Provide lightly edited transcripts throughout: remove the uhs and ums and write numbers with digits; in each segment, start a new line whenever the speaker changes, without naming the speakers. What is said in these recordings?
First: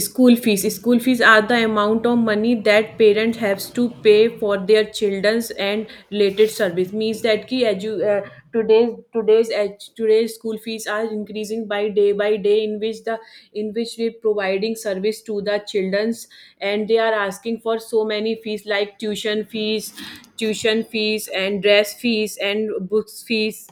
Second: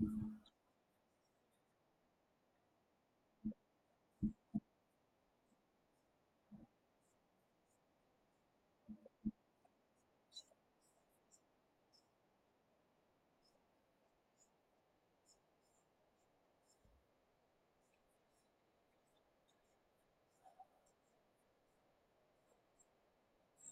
School fees. School fees are the amount of money that parents have to pay for their children's and related service. Means that ki today's school fees are increasing by day in which we providing service to the children's, and they are asking for so many fees like tuition fees and dress fees and books fees.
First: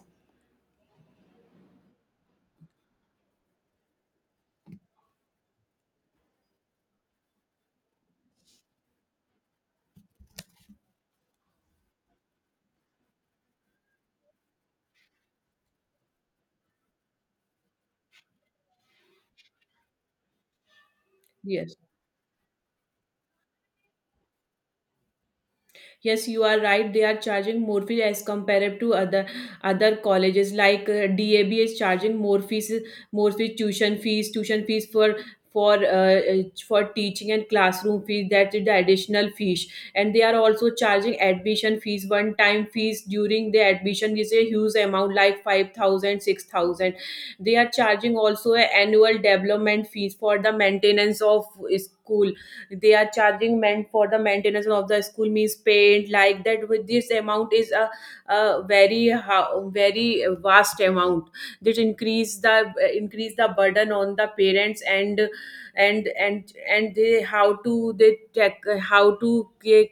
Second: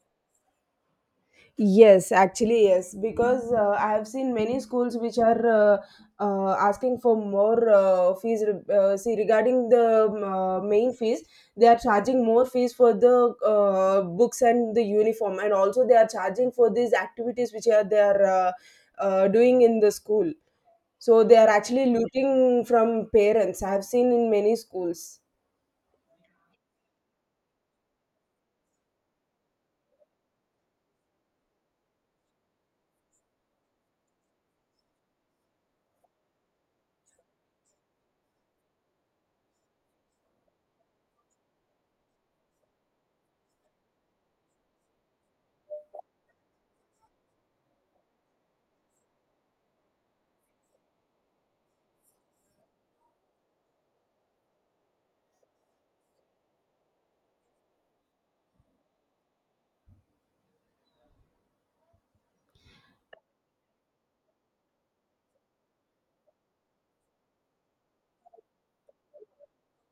Yes, actually, yes, because I have seen many schools which are asking for more fees. See, regarding the main fees, they are charging more fees for the books and the uniform, and also they are charging for these activities which are they are doing in the school. So they are
Yes.
actually looting from parents. I have seen in many schools.
Yes, you are right, they are charging more fees as compared to other colleges like dab is charging more fees tuition fees for for teaching, and classroom fees that is the additional fees. And they are also charging admission fees, one time fees during the admission is a huge amount, like 5,000, 6,000. They are charging also a annual development fees for the maintenance of school. They are charging men for the maintenance of the school means paint like that, with this amount is a very vast amount that increase the burden on the parents, and they how to how to ca-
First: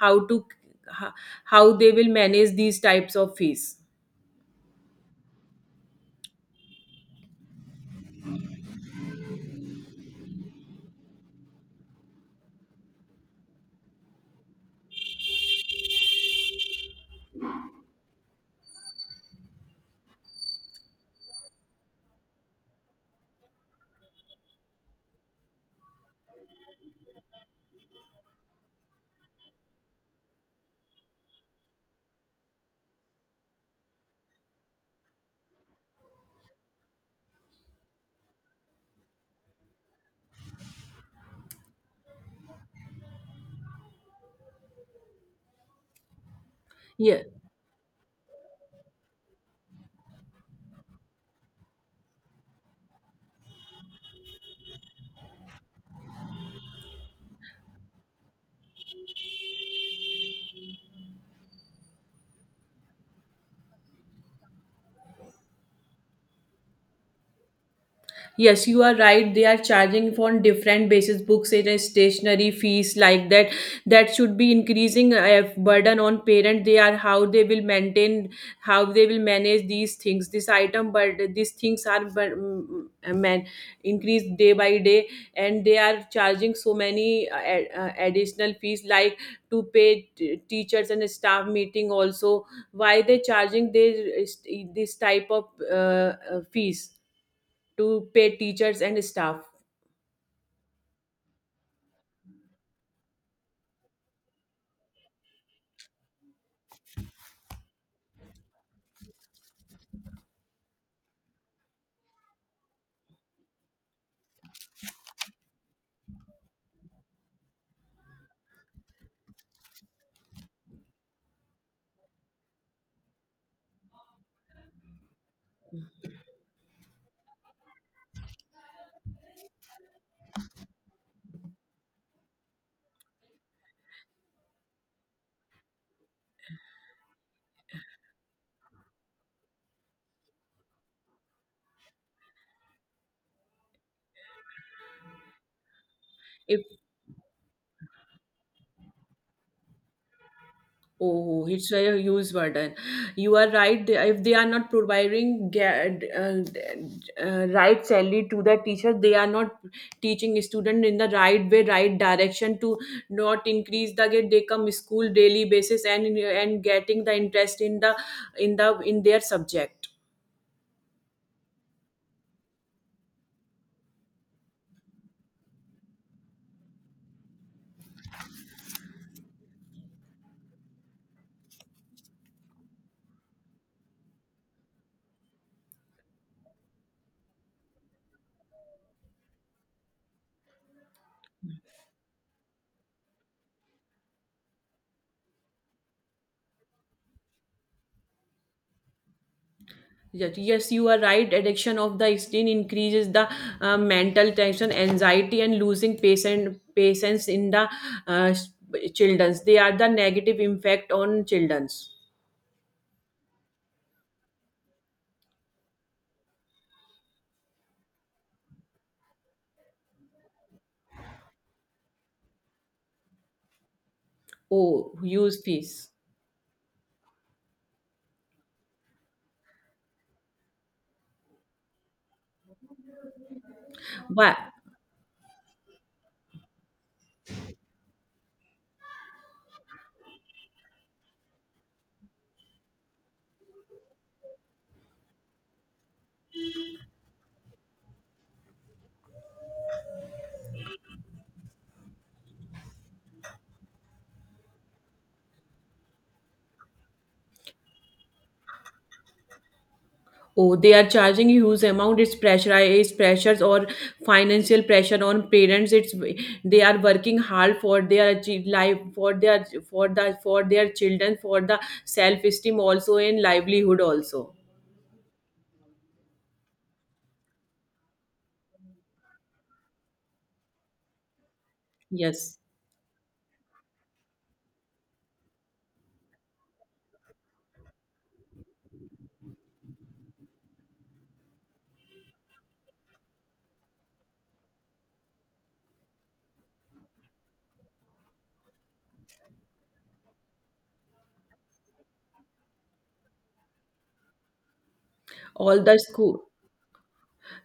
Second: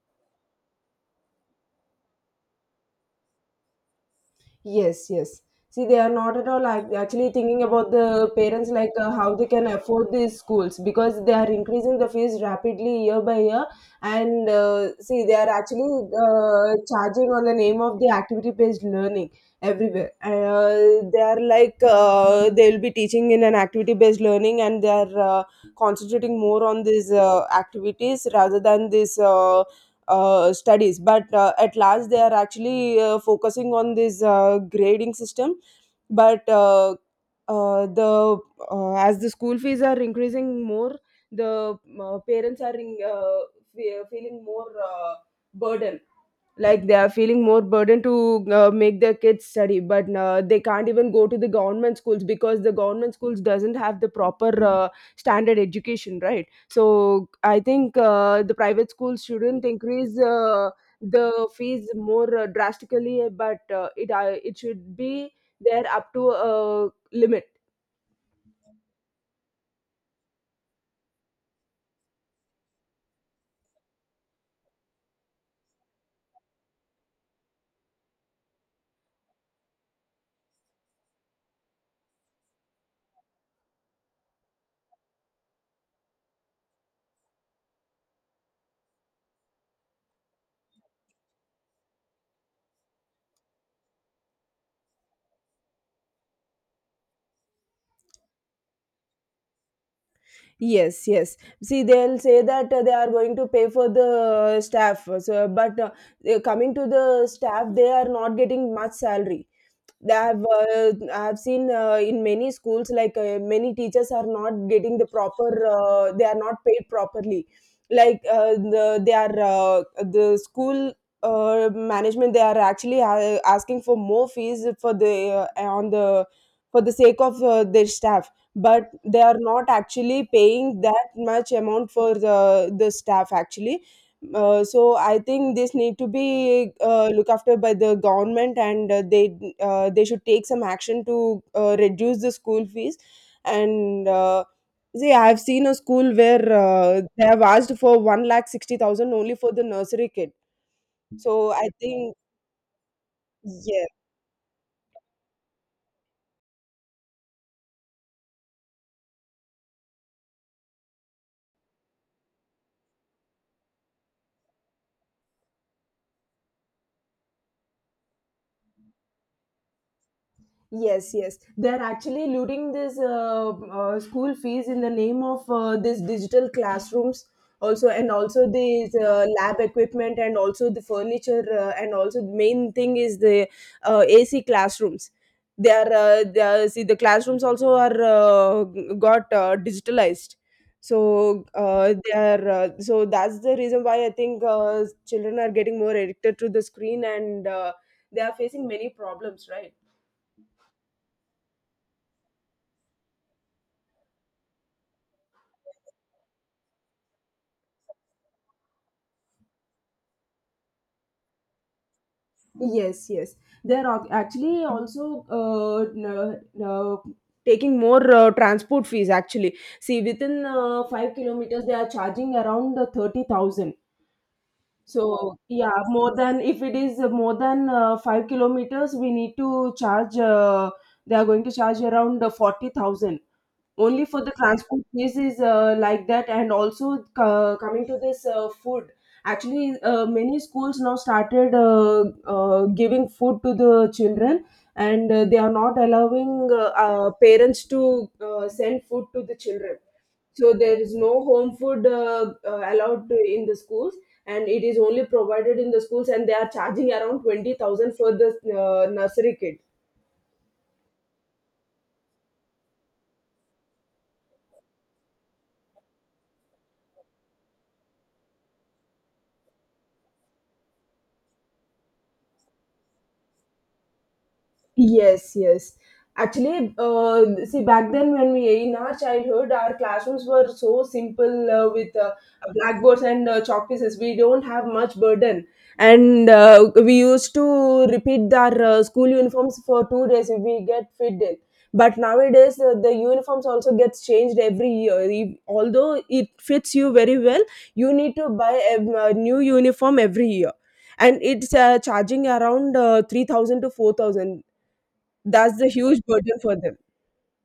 how to how they will manage these types of fees.
Yes, yes. See, they are not at all actually thinking about the parents, like how they can afford these schools, because they are increasing the fees rapidly year by year. And see, they are actually charging on the name of the activity-based learning everywhere. They are like they will be teaching in an activity-based learning, and they are concentrating more on these activities rather than this. Studies, but at last they are actually focusing on this grading system. But the as the school fees are increasing more, the parents are feeling more burden. Like they are
Yeah.
feeling more burden to make their kids study, but they can't even go to the government schools, because the government schools doesn't have the proper standard education, right? So I think the private schools shouldn't increase the fees more drastically, but it should be there up to a limit.
Yes, you are right. They are charging on different basis, books and a stationery fees like that. That should be increasing a burden on parent. They are how they will maintain, how they will manage these things. This item, but these things are but man increased day by day, and they are charging so many additional fees, like to pay teachers and staff meeting also. Why they charging this type of fees? To pay teachers and staff.
Yes, yes. See, they'll say that they are going to pay for the staff. So, but coming to the staff, they are not getting much salary. I've seen in many schools, like many teachers are not getting the proper, they are not paid properly, like they are the school management, they are actually asking for more fees for the sake of their staff, but they are not actually paying that much amount for the staff actually. So I think this need to be looked after by the government, and they should take some action to reduce the school fees. And see, I have seen a school where
If
they have asked for 1,60,000 only for the nursery kid.
Oh,
So I
it's a
think.
huge burden. You are right.
Yes.
If they are not providing uh, right salary to the teacher, they are not teaching student in the right way, right direction, to not increase the get they come school daily basis, and getting the interest in their subject.
Yes, yes. They're actually looting this school fees in the name of this digital classrooms also, and also these lab equipment, and also the furniture, and also the main thing is the AC classrooms. They are See, the classrooms also are got digitalized. So that's the reason why I think children are getting more addicted to the screen, and they are facing many problems, right?
Yes, yes, you are right. Addiction of the screen increases the mental tension, anxiety, and losing patience in the uh, childrens. They are the negative impact on childrens.
Yes, yes. They're actually also uh, taking more transport fees. Actually, see, within 5 kilometers, they are charging around 30,000.
Oh,
So
use
yeah,
fees.
more than, if it is more than 5 kilometers, we need to charge. They are going to charge around 40,000 only for the
Why?
transport fees. Is like that. And also, coming to this food, actually, many schools now started giving food to the children, and they are not allowing parents to send food to the children. So there is no home food allowed in the schools, and it is only provided in the schools, and they are charging around 20,000 for the nursery kid.
Oh, they are charging huge amount. It's pressure, it's pressures, or financial pressure on parents. It's they are working hard for their life, for their for their children, for the self esteem also, and livelihood also.
Yes, yes. Actually, see, back then when we in our childhood, our classrooms were so simple with
Yes.
blackboards and chalk pieces. We don't have much burden, and we used to repeat our school uniforms for 2 days if we get fit in. But nowadays, the uniforms also gets changed every year. Although it fits you very well, you need to buy a new uniform every year, and it's charging around 3,000 to 4,000. That's
All
the
the
huge
school,
burden for them.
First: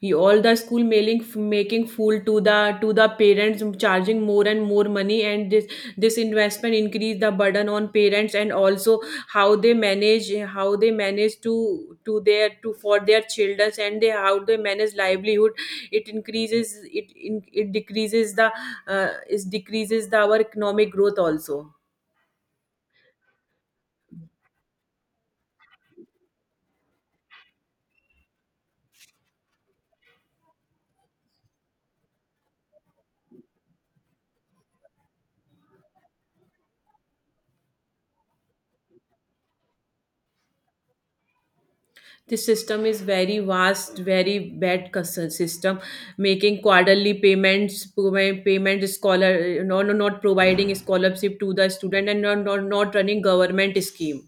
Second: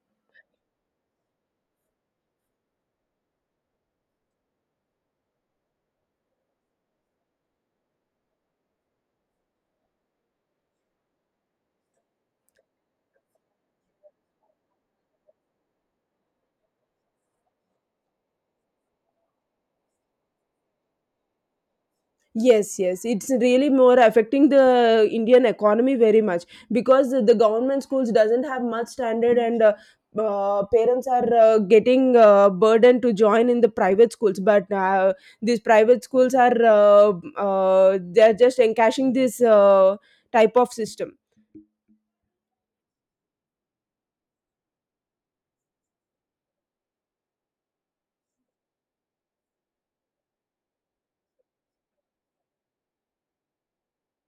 mailing, making fool to the parents, charging more and more money, and this investment increase the burden on parents, and also how they manage to their to for their children, and they how they manage livelihood. It decreases the our economic growth also.
Yes, yes, it's really more affecting the Indian economy very much, because the government schools doesn't have much standard, and parents are getting burden to join in the private schools. But these private schools are they're just encashing this type of system.
This system is very vast, very bad system. Making quarterly payments, payment scholar, no, no, not providing scholarship to the student, and not, not, not running government scheme.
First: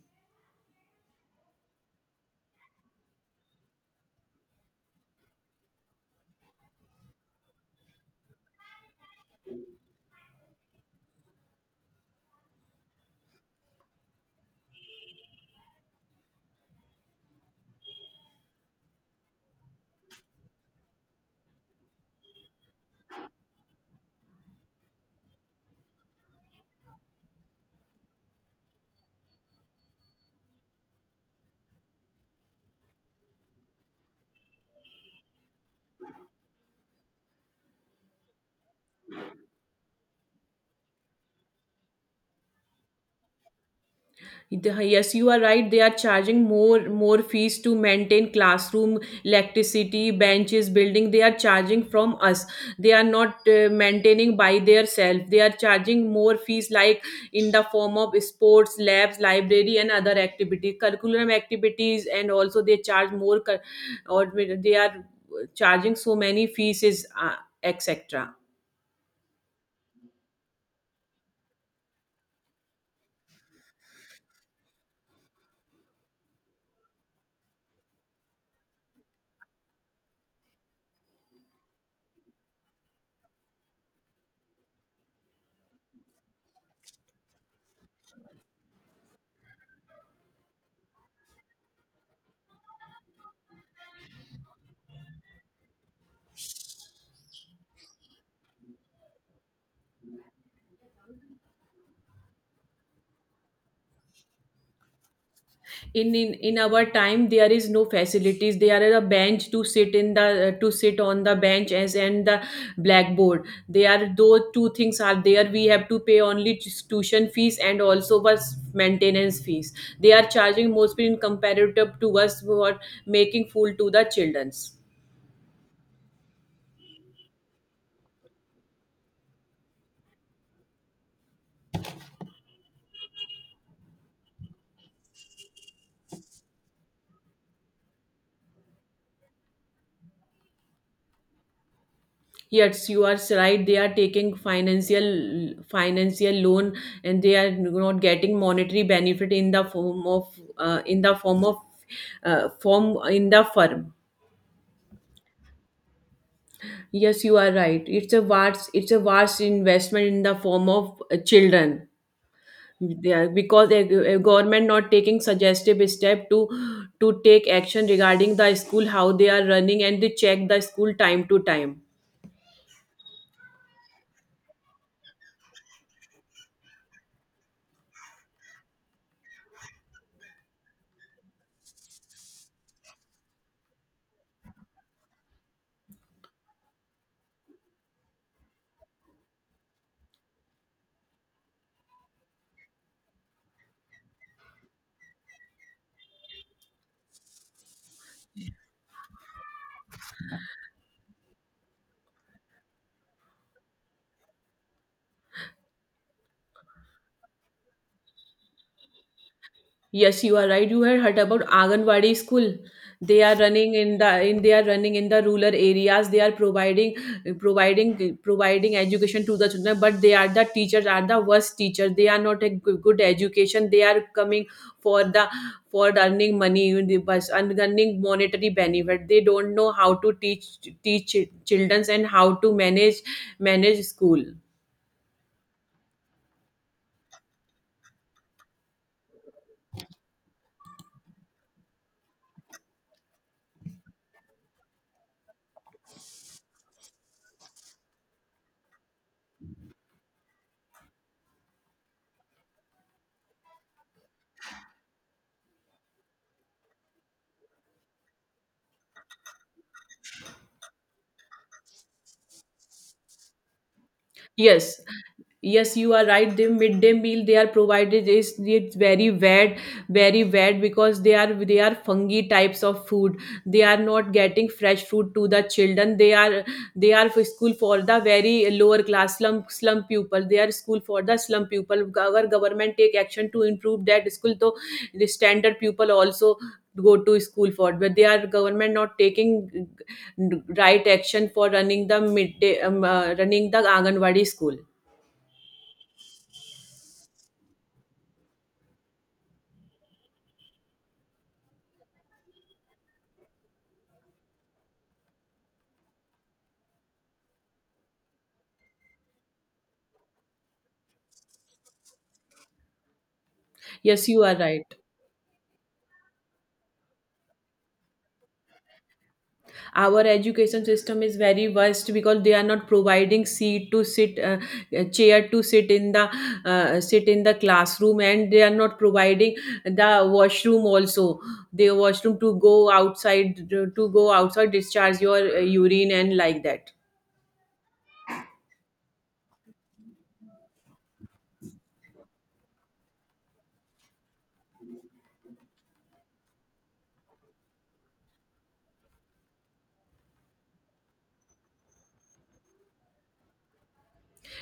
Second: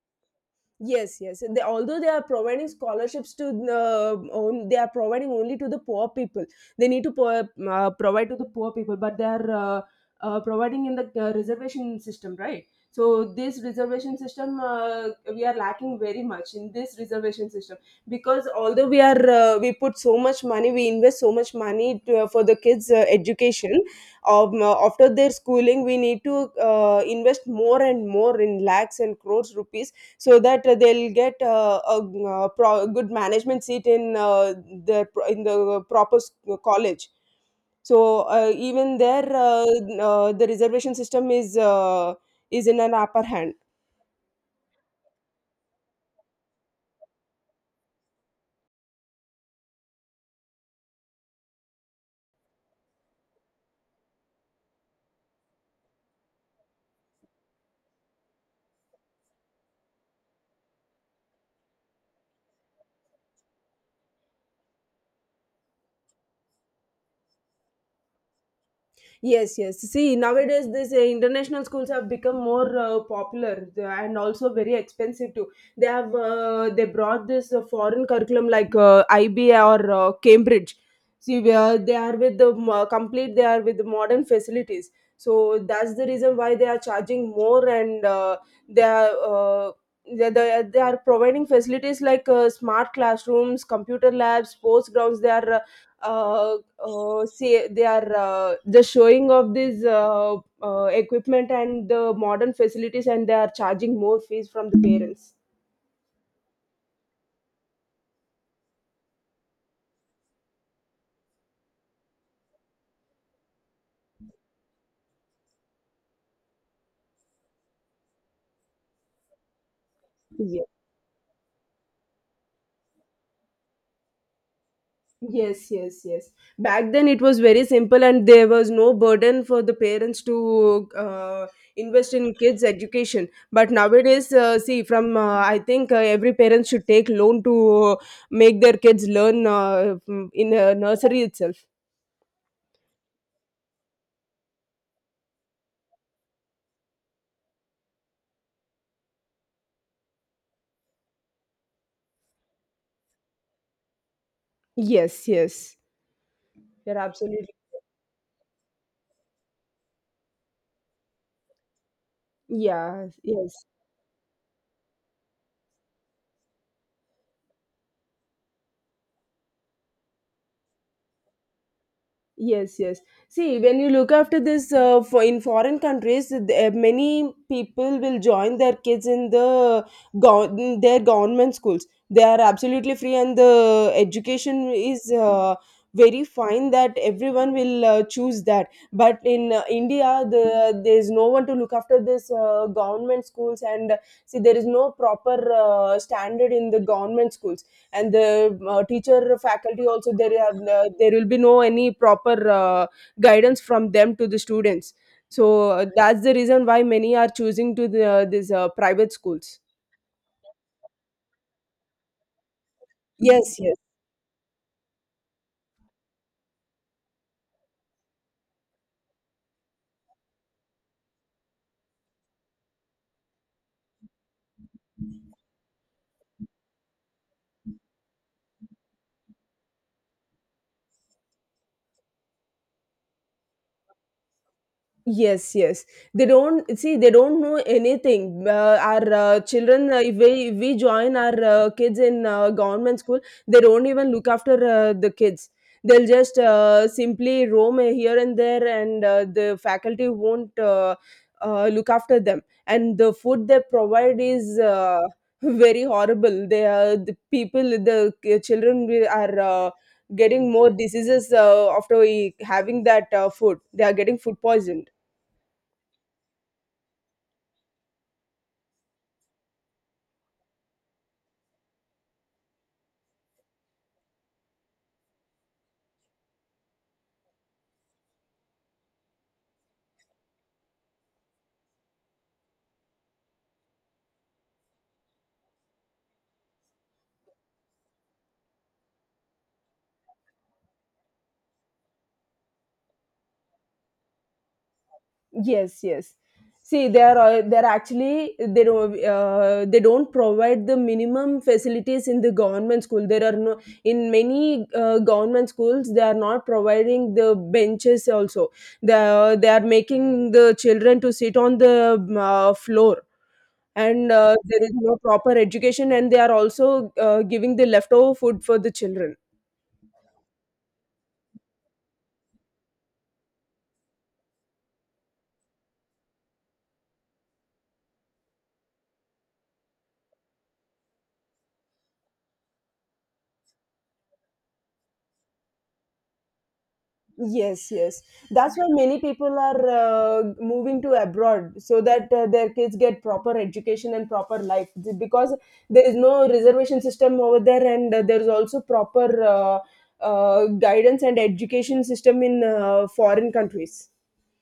Yes, yes. Although they are providing scholarships to they are providing only to the poor people. They need to provide to the poor people, but they are providing in the reservation system, right? So this reservation system, we are lacking very much in this reservation system, because although we are we put so much money, we invest so much money for the kids' education. After their schooling, we need to invest more and more in lakhs and crores rupees, so that they'll get a good management seat in the in the proper college. So even there the reservation system is in an upper hand.
Yes, you are right, they are charging more fees to maintain classroom, electricity, benches, building. They are charging from us. They are not maintaining by their self. They are charging more fees, like in the form of sports, labs, library, and other activity, curriculum activities, and also they charge more or they are charging so many fees is etc.
Yes, yes. See, nowadays these international schools have become more popular, and also very expensive too. They brought this foreign curriculum, like IB or Cambridge. See, where they are with the they are with the modern facilities. So that's the reason why they are charging more, and they are. Uh, they are providing facilities like smart classrooms, computer labs, sports grounds. They are uh, just showing off this equipment and the modern facilities, and they are charging more fees from the parents.
In our time there is no facilities. There are a bench to sit, in the to sit on the bench, as and the blackboard. They are those two things are there. We have to pay only tuition fees and also was maintenance fees. They are
Yes.
charging mostly in comparative to us, for making fool to the children's.
Yes, yes, yes, back then it was very simple, and there was no burden for the parents to uh, invest in kids education. But nowadays, see, from I think every parent should take loan to uh, make their kids learn in a nursery itself.
Yes, you are right, they are taking financial loan, and they are not getting monetary benefit in the form of uh, in the form of form in the firm.
Yes, yes, you're
Yes, you
absolutely.
are right, it's a vast investment in the form of children.
Yeah.
They are,
Yes.
because a government not taking suggestive step to take action regarding the school, how they are running, and they check the school time to time.
Yes, yes. See, when you look after this for in foreign countries, many people will join their kids in in their government schools. They are absolutely free, and the education is very fine. That everyone will choose that. But in India, there is no one to look after this government schools, and see, there is no proper standard in the government schools, and the teacher faculty also. There will be no any proper guidance from them to the students. So that's the reason why many are choosing to these private schools.
Yes, you are right. You had heard about Anganwadi school. They are
Yes,
running
yes.
in the in they are running in the rural areas. They are providing education to the children, but the teachers are the worst teachers. They are not a good, good education. They are coming for the for earning money in the bus, and earning monetary benefit. They don't know how to teach children, and how to manage school.
Yes, yes. They don't see. They don't know anything. Our children, if we join our kids in government school, they don't even look after the kids. They'll just simply roam here and there, and the faculty won't look after them. And the food they provide is very horrible. They are the people, the children are. Getting more diseases after having that food, they are getting food
Yes,
poison.
yes, you are right. The midday meal they are provided is it's very bad, very bad, because they are fungi types of food. They are not getting fresh food to the children. They are for school for the very lower class slum pupil. They are school for the slum pupil. Our government take action to improve that school, so the standard pupil also go to school for, but they are government not taking right action for running the midday running the anganwadi school.
Yes, yes. See, they are actually they don't provide the minimum facilities in the government school. There are no In many government schools, they are not providing the benches. Also, they are making the children to sit on the floor,
Yes,
and
you are
there is
right,
no proper education, and they are also giving the leftover food for the children.
our education system is very worst, because they are not providing seat to sit, chair to sit in the classroom, and they are not providing the washroom also, the washroom to go outside, discharge your urine and like that.
Yes, yes. That's why many people are moving to abroad, so that their kids get proper education and proper life. Because there is no reservation system over there, and there is also proper guidance and education system in foreign countries.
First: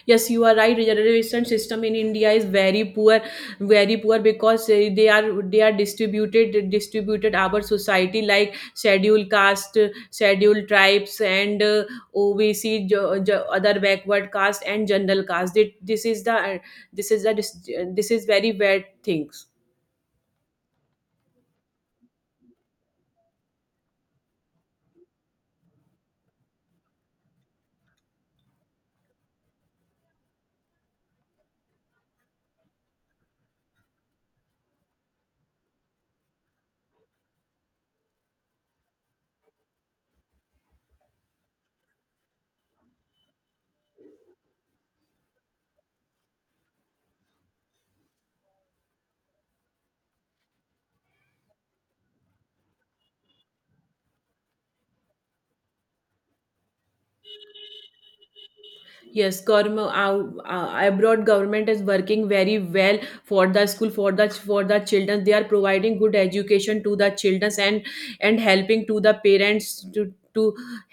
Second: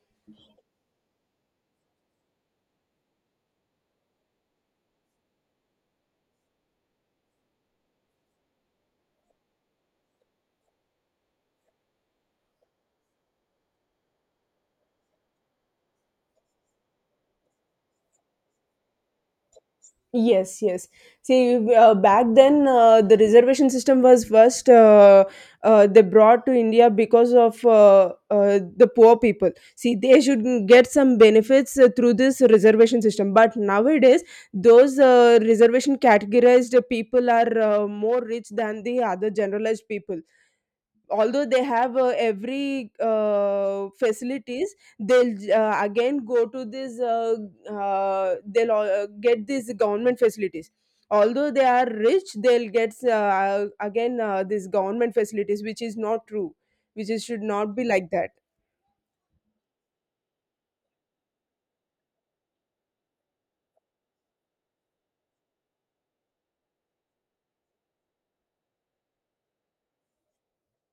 Yes, you are right, reservation system in india is very poor, very poor, because they are distributed our society, like scheduled caste, scheduled tribes, and OBC, other backward caste, and general caste. This is the dis- this is very bad things.
Yes, yes. See, back then the reservation system was first, they brought to India because of the poor people. See, they should get some benefits through this reservation system. But nowadays, those reservation categorized people are more rich than the other generalized people. Although they have every facilities, they'll again go to this they'll get these government facilities. Although they are rich, they'll get again this government facilities, which is not true, which is should not be like that.
Yes, abroad government is working very well for the school, for the children. They are providing good education to the children, and helping to the parents to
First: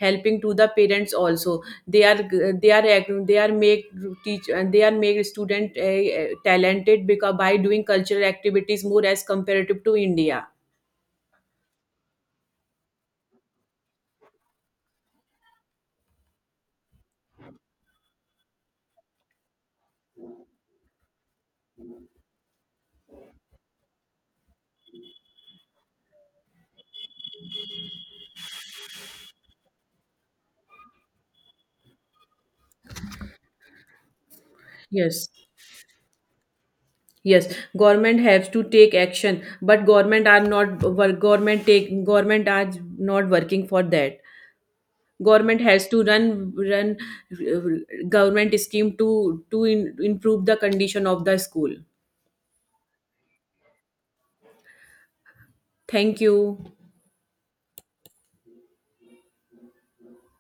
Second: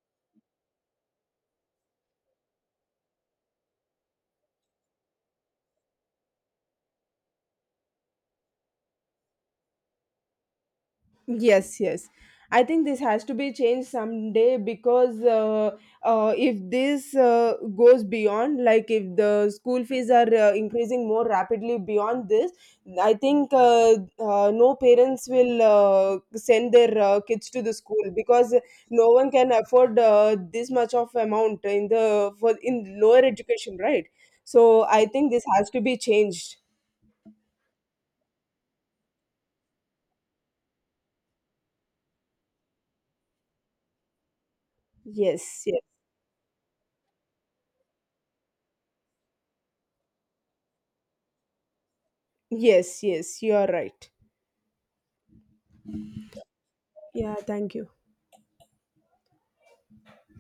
helping to the parents also. They are they are they are make teach, and they are make student talented, because by doing cultural activities more as comparative to India.
Yes, yes. I think this has to be changed someday. Because if this goes beyond, like if the school fees are increasing more rapidly beyond this, I think no parents will send their kids to the school, because no one can afford this much of amount in the for in lower education, right? So I
Yes.
think this has to be changed.
Yes, government has to take action, but government are not government are not working for that. Government
Yes, yes,
has to run government scheme improve the condition of the school.
yes, yes. You are right.
Thank you.
Yeah, thank you.